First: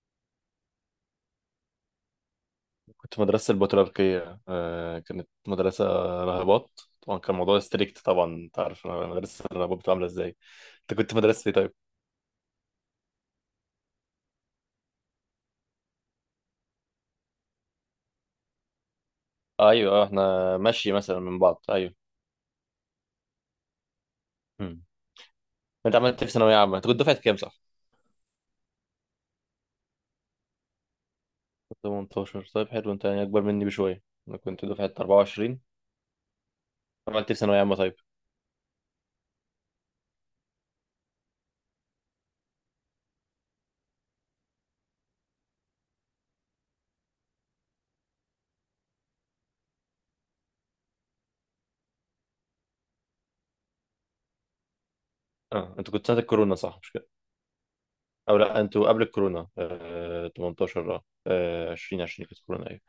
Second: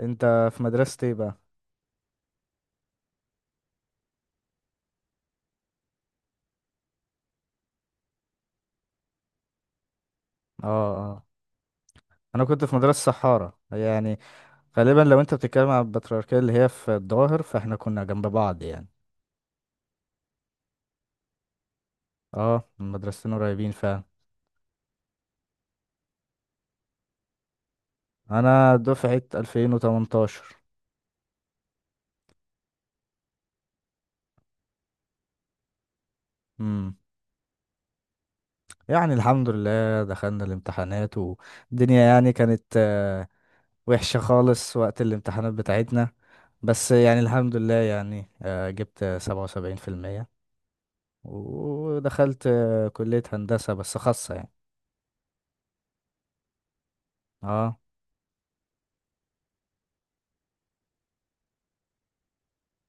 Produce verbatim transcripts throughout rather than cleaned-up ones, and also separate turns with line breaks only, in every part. انت في مدرسة ايه بقى؟
كنت في مدرسة البطريركية، آه، كانت مدرسة راهبات. طبعا كان الموضوع ستريكت، طبعا انت عارف مدرسة الراهبات بتبقى عاملة ازاي.
اه
انت كنت في
اه
مدرسة ايه طيب؟
انا كنت في مدرسة صحارى يعني. غالبا لو انت بتتكلم عن البطريركية اللي هي في الظاهر فاحنا كنا جنب بعض يعني.
ايوه، اه، احنا ماشي مثلا من بعض، ايوه.
اه، المدرستين قريبين فعلا.
مم. انت عملت إيه في ثانوية عامة؟ انت كنت دفعة كام، صح؟
انا دفعة ألفين وثمنتاشر.
كنت تمانتاشر، طيب حلو، انت يعني اكبر مني بشوية. انا كنت دفعة اربعة وعشرين.
امم،
عملت إيه في ثانوية عامة طيب؟
يعني الحمد لله دخلنا الامتحانات والدنيا يعني كانت آه، وحشة خالص وقت الامتحانات بتاعتنا. بس يعني الحمد لله يعني آه، جبت سبعة وسبعين في المية ودخلت آه، كلية هندسة بس خاصة يعني.
اه، انت كنت سنة الكورونا صح، مش كده؟
اه.
او لا، انتوا قبل الكورونا آه تمنتاشر، اه، آه، عشرين عشرين كانت كورونا، ايوه.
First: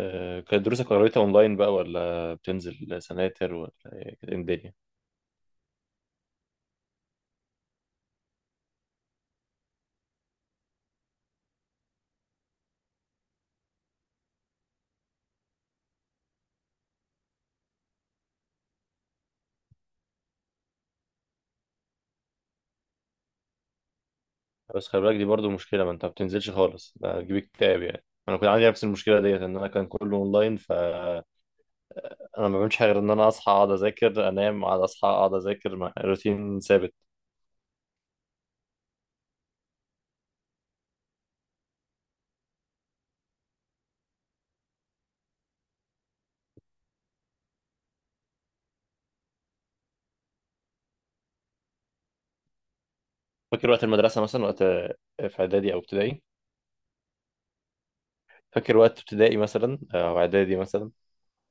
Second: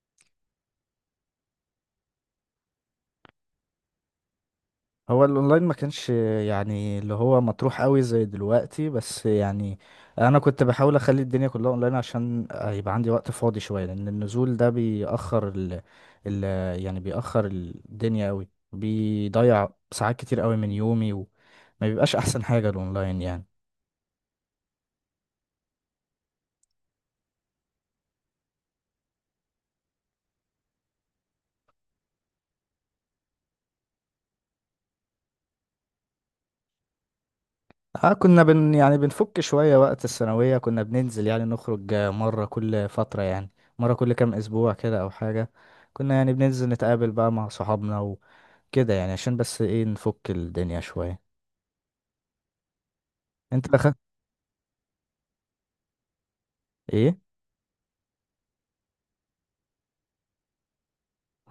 آه، كانت دروسك قريتها اونلاين بقى، ولا بتنزل سناتر، ولا إيه؟ كانت إيه الدنيا؟
هو الاونلاين ما كانش يعني اللي هو مطروح قوي زي دلوقتي، بس يعني انا كنت بحاول اخلي الدنيا كلها اونلاين عشان يبقى عندي وقت فاضي شويه، لان النزول ده بيأخر ال... ال... يعني بيأخر الدنيا قوي، بيضيع ساعات كتير قوي من يومي، وما بيبقاش احسن حاجه الاونلاين يعني.
بس خلي بالك، دي برضو مشكله، ما انت ما بتنزلش خالص ده هتجيب اكتئاب. يعني انا كنت عندي نفس المشكله ديت، ان انا كان كله اونلاين، فانا ما بعملش حاجه غير ان انا اصحى اقعد اذاكر انام اقعد اصحى اقعد اذاكر مع روتين ثابت.
اه، كنا بن يعني بنفك شويه وقت الثانويه، كنا بننزل يعني نخرج مره كل فتره يعني، مره كل كام اسبوع كده او حاجه. كنا يعني بننزل نتقابل بقى مع صحابنا كده يعني، عشان بس ايه نفك الدنيا شوية. انت
فاكر وقت
بخ.
المدرسه مثلا؟ وقت آه، في اعدادي او ابتدائي؟
ايه.
فاكر وقت ابتدائي مثلا، آه، او اعدادي مثلا؟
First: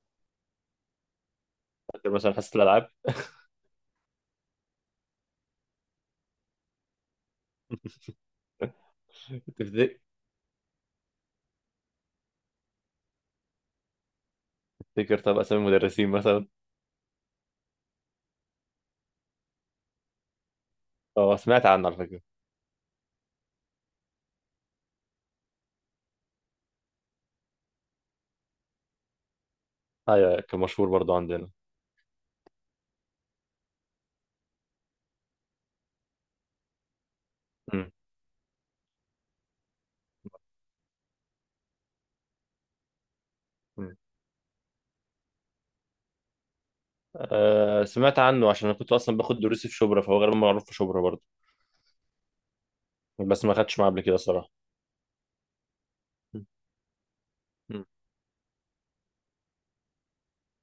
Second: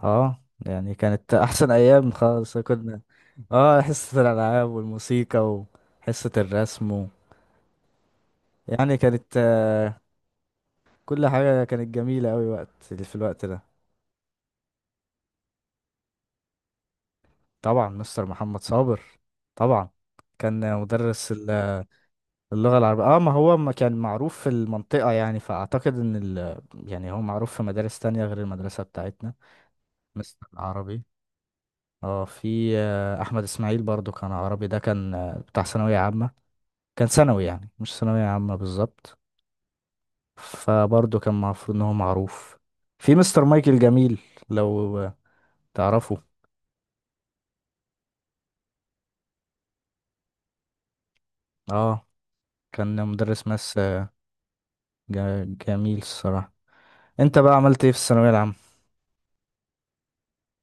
اه يعني كانت احسن
فاكر
ايام
مثلا حصه
خالص
الالعاب؟
كنا. اه، حصة الالعاب والموسيقى وحصة الرسم و... يعني كانت آه،
تفتك-
كل حاجة كانت جميلة اوي وقت في الوقت ده.
تفتكر طب اسامي المدرسين مثلا؟
طبعا مستر محمد صابر، طبعا كان مدرس
اه، سمعت
ال-
عنه على فكره.
اللغة العربية. اه، ما هو ما كان معروف في المنطقة يعني، فاعتقد ان ال... يعني هو معروف في مدارس تانية غير المدرسة بتاعتنا.
ايوه،
مستر
كان مشهور
العربي،
برضو عندنا.
اه، في آه، احمد اسماعيل برضو كان عربي، ده كان آه، بتاع ثانويه عامه، كان ثانوي يعني مش ثانويه عامه بالظبط، فبرضو كان المفروض ان هو معروف. في مستر مايكل
مم.
جميل، لو آه، تعرفه.
آه، سمعت عنه عشان انا كنت اصلا باخد دروسي في شبرا، فهو غالبا معروف في شبرا برضه.
اه، كان
بس
مدرس
ما
ماس
خدتش معاه قبل
آه،
كده الصراحه.
جا- جميل
مم.
الصراحه. انت بقى عملت
مم.
ايه في الثانويه العامه؟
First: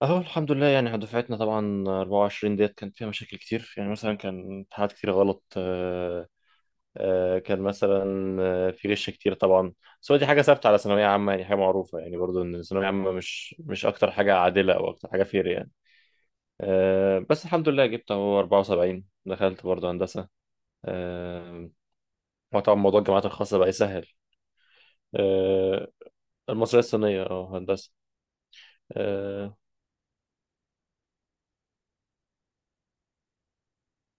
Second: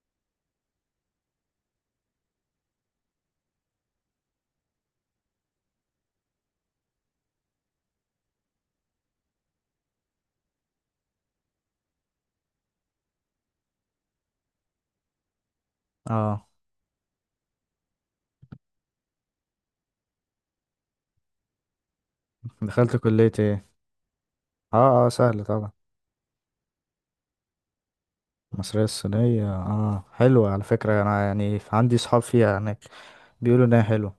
اهو الحمد لله، يعني دفعتنا طبعا اربعة وعشرين ديت كان فيها مشاكل كتير. يعني مثلا كان امتحانات كتير غلط، آه، آه، كان مثلا آه، في غش كتير طبعا. بس هو دي حاجه ثابته على ثانويه عامه، يعني حاجه معروفه يعني، برضو ان الثانويه عامه مش مش اكتر حاجه عادله او اكتر حاجه فير يعني.
اه،
آه، بس الحمد لله جبت اهو اربعة وسبعين، دخلت برضو هندسه. آه، هو طبعا
دخلت
موضوع الجامعات
كليه
الخاصه
ايه؟
بقى يسهل.
اه اه، سهل طبعا.
آه، المصرية الصينية، اه هندسة.
المصريه الصينيه،
اه،
اه حلوه على فكره، انا يعني عندي صحاب فيها هناك، بيقولوا انها حلوه.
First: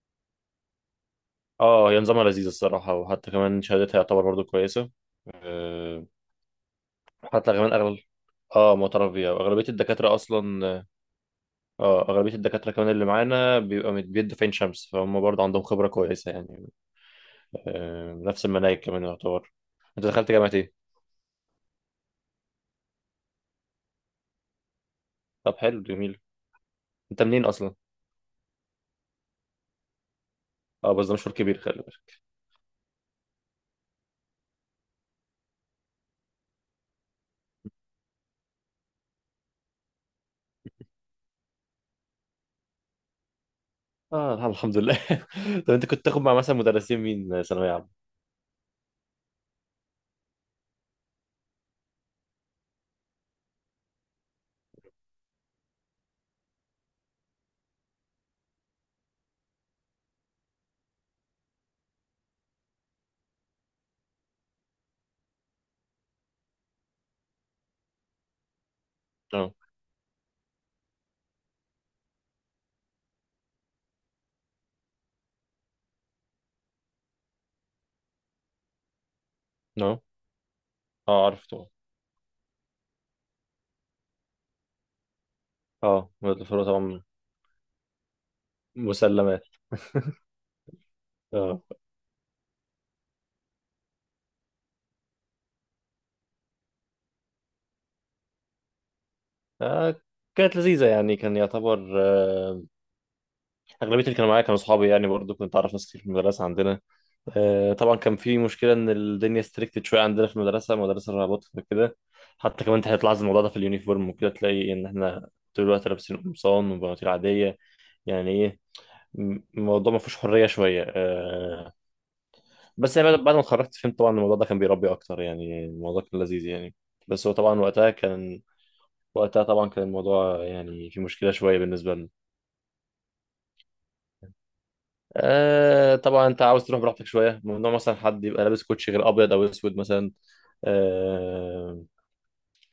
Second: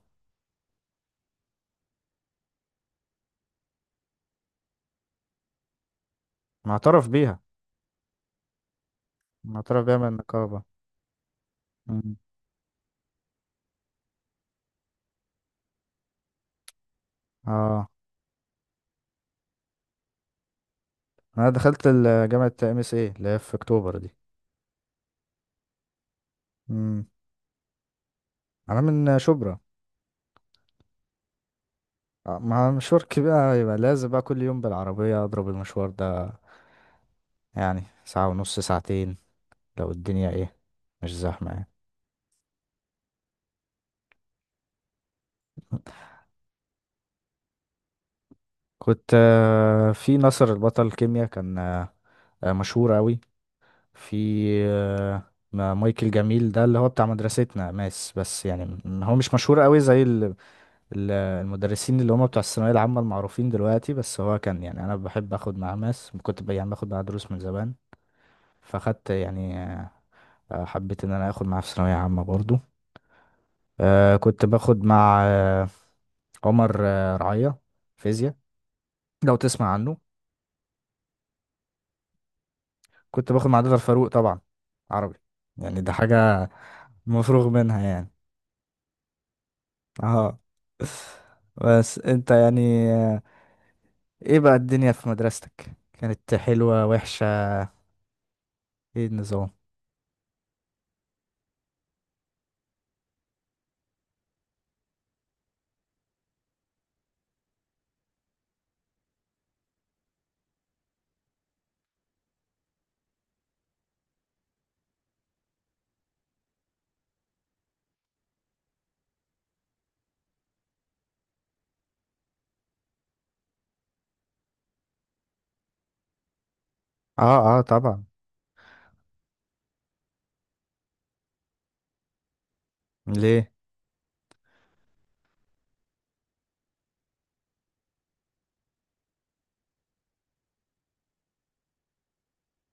آه، هي نظامها لذيذ الصراحة، وحتى كمان شهادتها يعتبر برضو كويسة. آه،
معترف بيها؟
حتى كمان أغلب، اه، معترف بيها وأغلبية
معترف بيها من
الدكاترة
النقابه.
أصلا اه. آه، أغلبية الدكاترة كمان اللي معانا بيبقى مت- بيدوا في عين شمس، فهم برضو عندهم خبرة كويسة يعني.
اه،
آه، نفس المناهج كمان يعتبر. أنت دخلت جامعة إيه؟
انا دخلت ال- جامعة ام اس اي اللي هي في اكتوبر دي.
طب حلو، جميل.
امم،
أنت منين أصلا؟
انا من شبرا.
اه بس ده مشوار كبير، خلي بالك.
آه، مع مشوارك بقى يبقى لازم بقى كل يوم بالعربية اضرب المشوار ده، يعني ساعة ونص ساعتين لو الدنيا ايه، مش زحمة يعني.
اه الحمد لله. طب أنت كنت تاخد مع مثلا مدرسين مين ثانوية عامة؟
كنت آه، في ناصر البطل كيمياء، كان آه، آه، مشهور اوي. في آه، ما- مايكل جميل ده اللي هو بتاع مدرستنا ماس، بس يعني م- هو مش مشهور اوي زي ال- المدرسين اللي هم بتوع الثانوية العامة المعروفين دلوقتي، بس هو كان يعني أنا بحب أخد معاه ماس، كنت ب- يعني باخد معاه دروس من زمان، فأخدت
اه،
يعني آه، حبيت إن أنا آخد معاه في ثانوية عامة برضو. آه، كنت باخد مع آه، عمر آه، رعية فيزياء، لو تسمع عنه.
اه، اه عارف.
كنت باخد مع دكتور فاروق طبعا عربي، يعني ده
اه، مولد
حاجة
الفروة طبعا.
مفروغ منها يعني.
مسلمات.
اه،
اه.
بس انت يعني آه، ايه بقى الدنيا في مدرستك؟ كانت حلوة وحشة؟ ايه النظام؟
آه، كانت لذيذة، يعني كان يعتبر آه، أغلبية اللي كانوا معايا كانوا أصحابي، يعني برضو كنت أعرف ناس كتير في المدرسة عندنا. آه، طبعا كان في مشكلة إن الدنيا ستريكتد شوية عندنا في المدرسة، مدرسة الرهبات وكده. حتى كمان أنت هتلاحظ الموضوع ده في اليونيفورم وكده، تلاقي إن إحنا طول الوقت لابسين قمصان وبناطيل عادية، يعني إيه، م- الموضوع ما فيهوش حرية شوية. آه، بس يعني بعد بعد ما اتخرجت فهمت طبعا إن الموضوع ده كان بيربي أكتر، يعني الموضوع كان لذيذ يعني. بس هو
اه اه
طبعا وقتها
طبعا.
كان وقتها طبعا كان الموضوع يعني في مشكله شويه بالنسبه لنا.
ليه؟
آه، طبعا انت عاوز تروح براحتك شويه، ممنوع مثلا حد يبقى لابس كوتشي غير ابيض او اسود مثلا. آه،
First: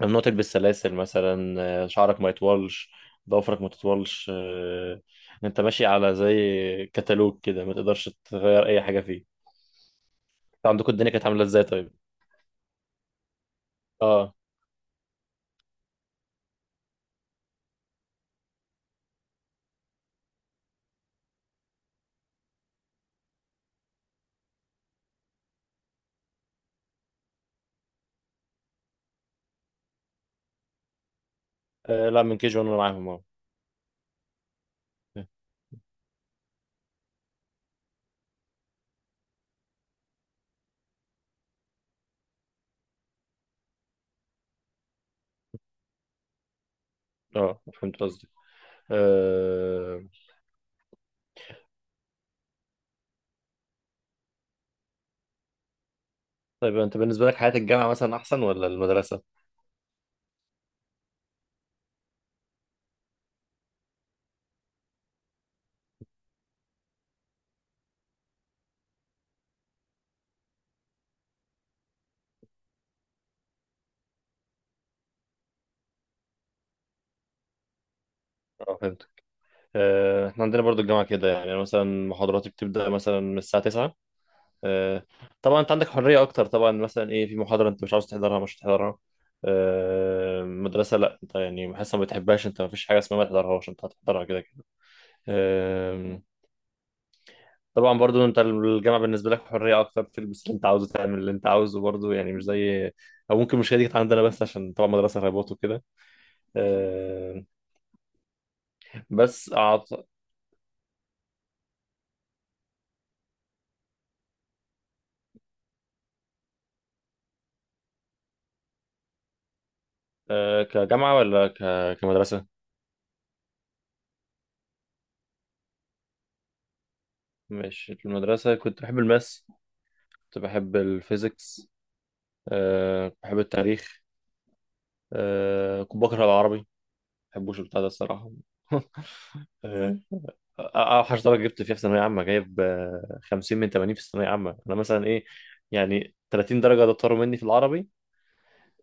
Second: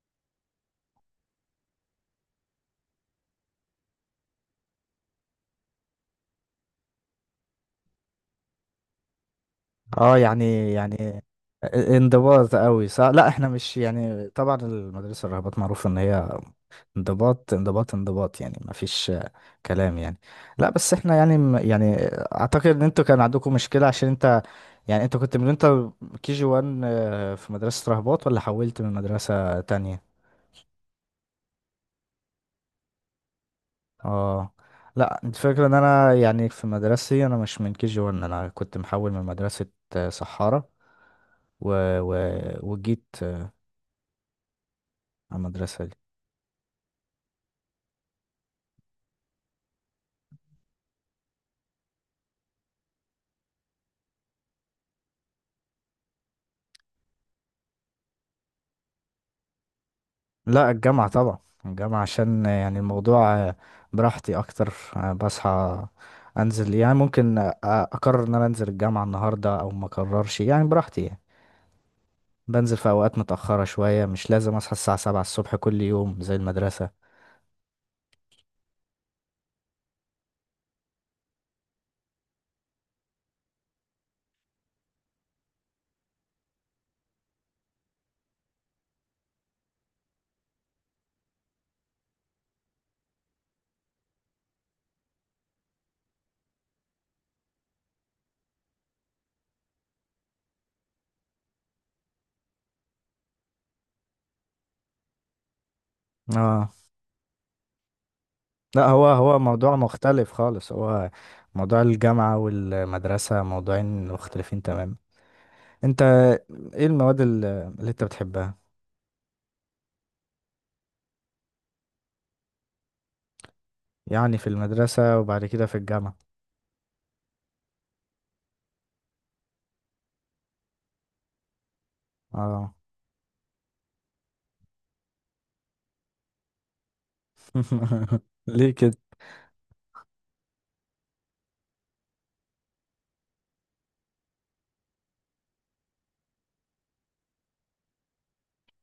ممنوع تلبس سلاسل مثلا. آه، شعرك ما يطولش، ضوافرك ما تطولش، آه، انت ماشي على زي كتالوج كده، ما تقدرش تغير اي حاجه فيه.
اه
انت
يعني
عندكم الدنيا
يعني
كانت عامله ازاي طيب؟
انضباط قوي صح؟ لا احنا مش يعني،
اه.
طبعا المدرسة الرهبات معروف ان هي انضباط انضباط انضباط يعني، ما فيش كلام يعني. لا بس احنا يعني م- يعني اعتقد ان انتوا كان عندكم مشكلة عشان انت يعني انت كنت من انت كي جي واحد في مدرسة رهبات، ولا حولت من مدرسة تانية؟
آه، لا، من كي جي وانا معاهم، اه.
اه. لا انت فاكر ان انا يعني في مدرستي انا مش من كي جي واحد، انا كنت محول من مدرسة آه، سحارة و... و... وجيت آه، على المدرسة دي.
اه فهمت قصدي. آه... طيب انت بالنسبه لك حياه الجامعه مثلا احسن ولا المدرسه؟
لا الجامعة طبعا، الجامعة عشان آه، يعني الموضوع آه، براحتي اكتر. آه، بصحى انزل يعني، ممكن آه، اقرر ان انا انزل الجامعة النهاردة او ما اقررش يعني، براحتي يعني. بنزل في اوقات متأخرة شوية، مش لازم اصحى الساعة سبعة الصبح كل يوم زي المدرسة.
اه فهمت. آه... احنا عندنا برضو الجامعه كده، يعني أنا مثلا محاضراتي بتبدا مثلا من الساعه تسعة. آه... طبعا انت عندك حريه اكتر، طبعا مثلا ايه، في محاضره انت مش عاوز تحضرها مش هتحضرها. آه... مدرسه لا، انت يعني حاسس ما بتحبهاش، انت ما فيش حاجه اسمها ما تحضرهاش، انت هتحضرها كده كده. آه... طبعا برضو انت الجامعه بالنسبه لك حريه اكتر، تلبس اللي انت عاوزه، تعمل اللي انت عاوزه، برضو يعني مش زي، او ممكن مش هي دي كانت عندنا بس عشان طبعا مدرسه ريبوت وكده.
اه.
آه،
لا هو هو
بس
موضوع
أعط...
مختلف خالص، هو موضوع الجامعة والمدرسة موضوعين مختلفين تماما. انت ايه المواد ال- اللي انت بتحبها،
آه، كجامعه ولا ك... كمدرسه.
يعني في المدرسة وبعد كده في الجامعة؟
ماشي، في المدرسه كنت بحب الماس، كنت بحب الفيزيكس،
اه.
آه، كنت بحب التاريخ، آه، كنت بكره العربي، ما بحبوش البتاع ده الصراحه.
ليه كده
اوحش درجه جبت فيها في ثانويه عامه جايب آه، خمسين من ثمانين في الثانويه عامه. انا مثلا ايه، يعني ثلاثين درجه ده طاروا مني في العربي.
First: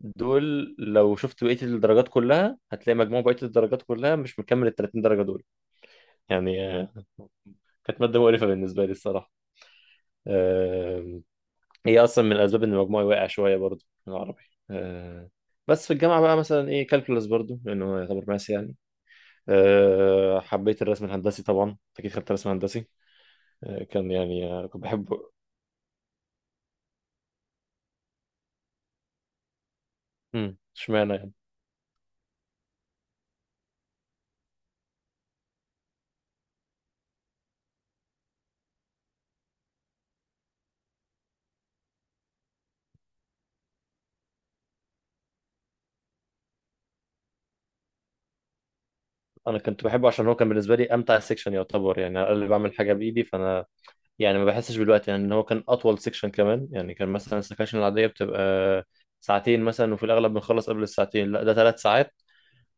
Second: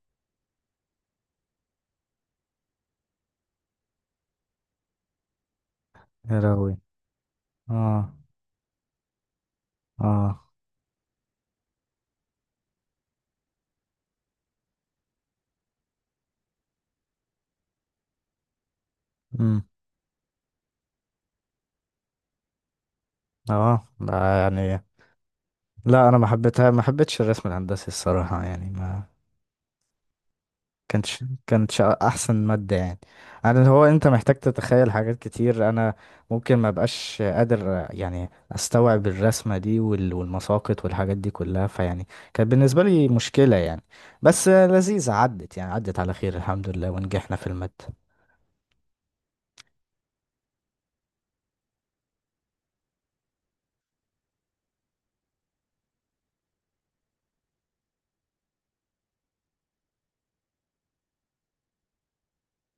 دول لو شفت بقيه الدرجات كلها هتلاقي مجموع بقيه الدرجات كلها مش مكمل ال تلاتين درجه دول
يا
يعني.
راوي؟
آه، كانت
اه.
ماده مقرفه بالنسبه لي الصراحه.
اه.
آه، هي اصلا من الاسباب ان مجموعي واقع شويه برضو في العربي. آه، بس في الجامعه بقى مثلا ايه كالكولاس برضو لانه يعتبر ماس يعني.
امم.
أه، حبيت الرسم الهندسي طبعا، أنت اكيد خدت رسم هندسي. أه
اه
كان
ده،
يعني آه،
يعني
كنت بحبه.
لا انا ما حبيتها، ما حبيتش الرسم الهندسي الصراحة يعني، ما
امم، اشمعنى
كانتش
يعني؟
كانتش احسن مادة يعني. انا اللي هو انت محتاج تتخيل حاجات كتير، انا ممكن ما بقاش قادر يعني استوعب الرسمة دي وال- والمساقط والحاجات دي كلها، فيعني كانت بالنسبة لي مشكلة يعني. بس لذيذة، عدت يعني، عدت على خير الحمد لله ونجحنا في المادة.
انا كنت بحبه عشان هو كان بالنسبه لي امتع سيكشن يعتبر، يعني انا اللي بعمل حاجه بايدي. فانا يعني ما بحسش بالوقت، يعني ان هو كان اطول سيكشن كمان يعني. كان مثلا السكاشن العاديه بتبقى ساعتين مثلا، وفي الاغلب بنخلص قبل الساعتين، لا ده ثلاث ساعات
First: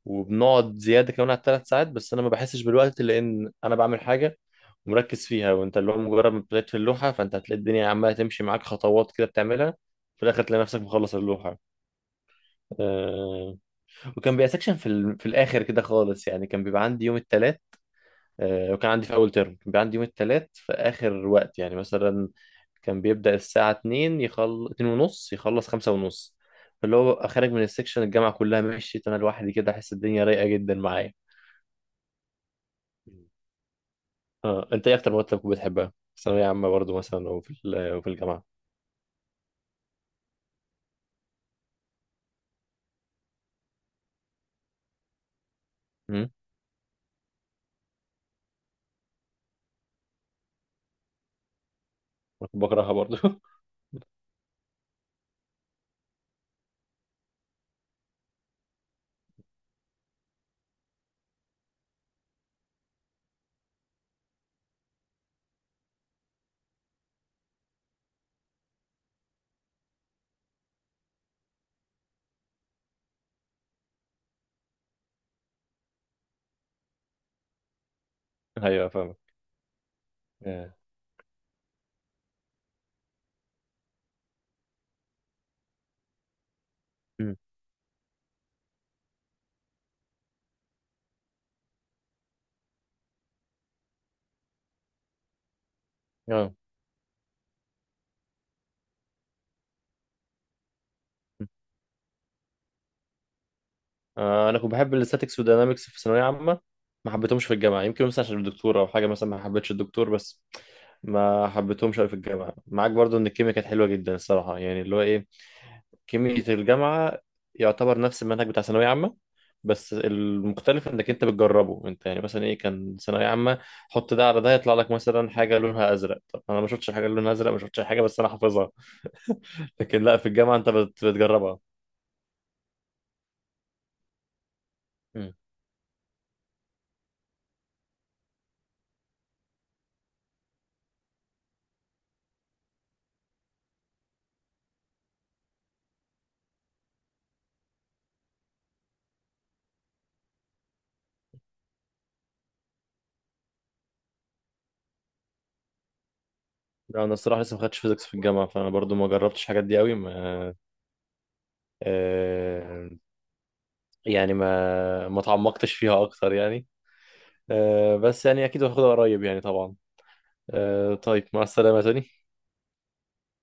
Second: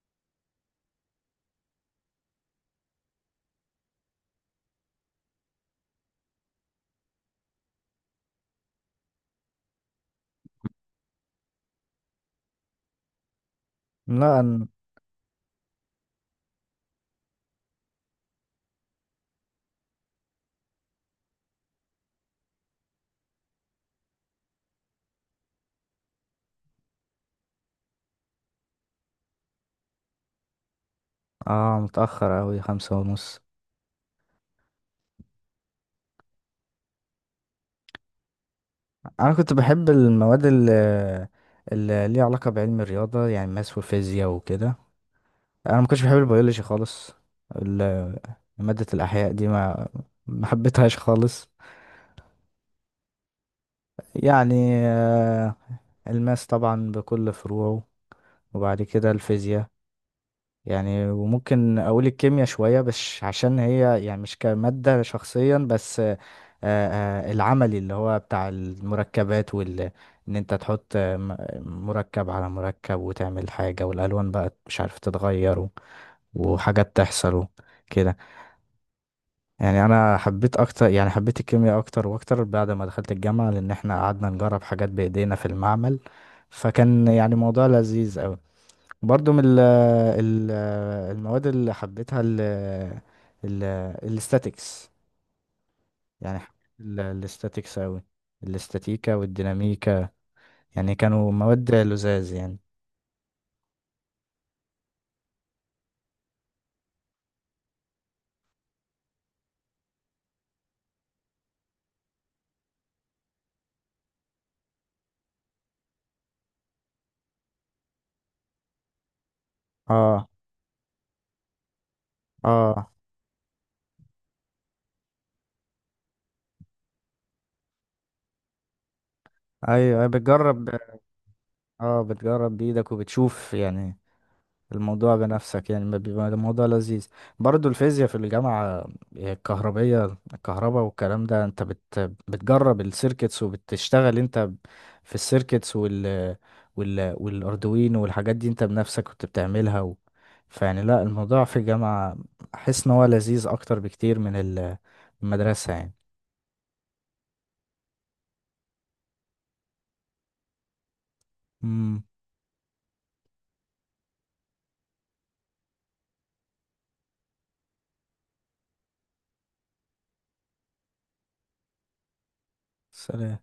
وبنقعد زياده كمان على الثلاث ساعات. بس انا ما بحسش بالوقت لان انا بعمل حاجه ومركز فيها. وانت اللي هو مجرد ما ابتديت في اللوحه، فانت هتلاقي الدنيا عماله تمشي معاك خطوات كده بتعملها، في الاخر تلاقي نفسك مخلص اللوحه. آه، وكان
لا
بيبقى
أنا.
سكشن في ال... في الاخر كده خالص يعني، كان بيبقى عندي يوم الثلاث. آه، وكان عندي في اول ترم كان بيبقى عندي يوم الثلاث في اخر وقت، يعني مثلا كان بيبدأ الساعة اتنين يخل اتنين ونص، يخلص خمسة ونص. فاللي هو ببقى خارج من السكشن الجامعة كلها مشيت انا لوحدي كده، احس الدنيا رايقة جدا معايا.
اه، متأخر أوي خمسة ونص.
اه، انت ايه اكتر مواد كنت بتحبها في ثانوية عامة برضو مثلا، او في ال- او في الجامعة؟
أنا كنت بحب المواد اللي, اللي ليها علاقة بعلم الرياضة، يعني ماس وفيزياء وكده. انا ما كنتش بحب
امم. أنا
البيولوجي خالص، ال- مادة الاحياء دي ما، ما حبيتهاش خالص
كنت بكرهها برضو.
يعني. آه، الماس طبعا بكل فروعه، وبعد كده الفيزياء. يعني وممكن اقول الكيمياء شوية، بس عشان هي يعني مش كمادة شخصيا، بس آه، آه، العملي اللي هو بتاع المركبات وال ان انت تحط آه، م- مركب على مركب وتعمل حاجة، والالوان بقى مش عارف تتغير وحاجات تحصل كده
ايوه فاهم.
يعني. انا حبيت
اه.
اكتر، يعني حبيت الكيمياء اكتر واكتر بعد ما دخلت الجامعة، لان احنا قعدنا نجرب حاجات بايدينا في المعمل، فكان يعني
أمم.
موضوع لذيذ قوي. برضو من ال ال المواد اللي حبيتها ال ال الاستاتيكس، يعني
آه.
حبيت ال- الاستاتيكس قوي، الاستاتيكا والديناميكا، يعني كانوا مواد لذاذ يعني.
آه، انا كنت بحب الاستاتيكس والديناميكس في ثانويه عامه، ما حبيتهمش في الجامعه. يمكن مثلا عشان الدكتور او حاجه، مثلا ما حبيتش الدكتور. بس ما حبيتهمش قوي في الجامعه معاك. برضو ان الكيمياء كانت حلوه جدا الصراحه، يعني اللي هو ايه، كيمياء الجامعه يعتبر نفس المنهج بتاع ثانويه عامه. بس
اه.
المختلف انك انت بتجربه انت، يعني مثلا ايه
اه.
كان ثانويه عامه حط ده على ده يطلع لك مثلا حاجه لونها ازرق. طب انا ما شفتش حاجه لونها ازرق، ما شفتش حاجه بس انا حافظها. لكن
ايوه
لا، في الجامعه
بتجرب.
انت بت- بتجربها.
اه بتجرب بايدك وبتشوف يعني الموضوع بنفسك، يعني ما بيبقى الموضوع لذيذ. برضو الفيزياء في الجامعة الكهربية، الكهرباء والكلام ده انت بت بتجرب السيركتس وبتشتغل انت في السيركتس وال وال والاردوين والحاجات دي انت بنفسك كنت بتعملها و... فيعني لا الموضوع في الجامعة احس ان هو لذيذ اكتر بكتير من ال- المدرسة يعني.
لا، انا الصراحه لسه ما خدتش فيزيكس في الجامعه، فانا برضو ما جربتش الحاجات دي قوي ما.
امم.
آه، يعني ما ما تعمقتش فيها اكتر يعني. آه، بس يعني اكيد هاخدها قريب يعني طبعا. آه، طيب، مع السلامه تاني.
سلام.